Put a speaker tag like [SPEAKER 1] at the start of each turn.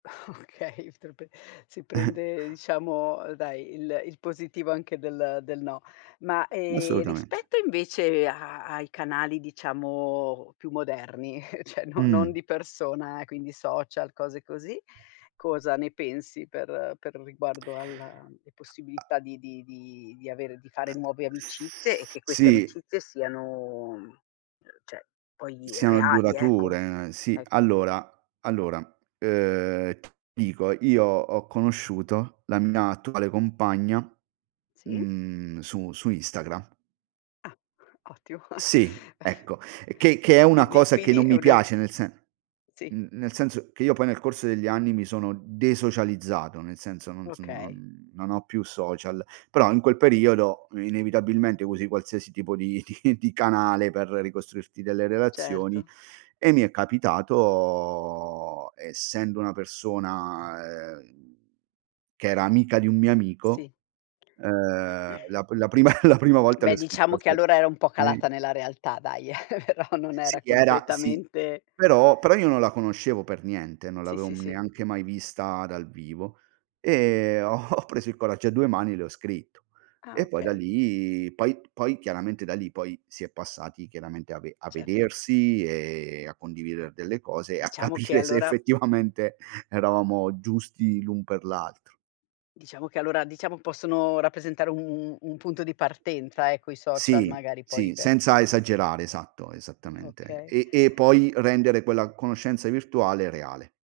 [SPEAKER 1] Okay, te lo p si prende diciamo dai il il positivo anche del del no. Ma,
[SPEAKER 2] Ma
[SPEAKER 1] ehm,
[SPEAKER 2] assolutamente.
[SPEAKER 1] rispetto invece a ai canali diciamo più moderni cioè non
[SPEAKER 2] Mh-mh.
[SPEAKER 1] non di persona, quindi social, cose così, cosa ne pensi per per riguardo alla
[SPEAKER 2] A
[SPEAKER 1] possibilità di di di avere di fare nuove amicizie e che queste
[SPEAKER 2] Sì.
[SPEAKER 1] amicizie siano, cioè poi
[SPEAKER 2] Siano
[SPEAKER 1] reali, ecco,
[SPEAKER 2] durature. Sì,
[SPEAKER 1] ecco.
[SPEAKER 2] allora allora ehm, t dico, io ho conosciuto la mia attuale compagna,
[SPEAKER 1] Sì.
[SPEAKER 2] mhmm, su su Instagra
[SPEAKER 1] Ah ottimo.
[SPEAKER 2] Sì, ecco, che che è una
[SPEAKER 1] Quindi,
[SPEAKER 2] cosa che
[SPEAKER 1] quindi
[SPEAKER 2] non
[SPEAKER 1] è
[SPEAKER 2] mi
[SPEAKER 1] una c
[SPEAKER 2] piace nel sen
[SPEAKER 1] Sì.
[SPEAKER 2] mhmm, nel senso che io poi nel corso degli anni mi sono desocializzato, nel senso non s
[SPEAKER 1] Okay.
[SPEAKER 2] non non ho più social, però in quel periodo inevitabilmente usi qualsiasi tipo di di di canale per ricostruirti delle relazioni
[SPEAKER 1] Certo.
[SPEAKER 2] e mi è capitato, essendo una persona ehm, che era amica di un mio
[SPEAKER 1] Sì.
[SPEAKER 2] amico ehm la pri la prima la prima volta le
[SPEAKER 1] Beh,
[SPEAKER 2] ho
[SPEAKER 1] diciamo
[SPEAKER 2] scritto
[SPEAKER 1] che
[SPEAKER 2] su
[SPEAKER 1] allora era un po' calata nella realtà dai, però non
[SPEAKER 2] Sì,
[SPEAKER 1] era
[SPEAKER 2] era sì
[SPEAKER 1] completamente
[SPEAKER 2] però però io non la conoscevo per niente, non
[SPEAKER 1] Sì,
[SPEAKER 2] l'avevo,
[SPEAKER 1] sì,
[SPEAKER 2] hm,
[SPEAKER 1] sì.
[SPEAKER 2] neanche mai vista dal vivo e ho ho preso il coraggio a due mani e le ho scritto.
[SPEAKER 1] Ah,
[SPEAKER 2] E poi da
[SPEAKER 1] okay.
[SPEAKER 2] lì, poi poi chiaramente da lì poi si è passati chiaramente a ve a
[SPEAKER 1] Certo.
[SPEAKER 2] vedersi e a condividere delle cose e a
[SPEAKER 1] Diciamo che
[SPEAKER 2] capire se
[SPEAKER 1] allora
[SPEAKER 2] effettivamente eravamo giusti l'un per l'altro.
[SPEAKER 1] Diciamo che allora diciamo possono rappresentare un u un punto di partenza ecco i social
[SPEAKER 2] Sì,
[SPEAKER 1] magari poi
[SPEAKER 2] sì,
[SPEAKER 1] per
[SPEAKER 2] senza esagerare, esatto, esattamente.
[SPEAKER 1] Okay.
[SPEAKER 2] E e poi rendere quella conoscenza virtuale reale.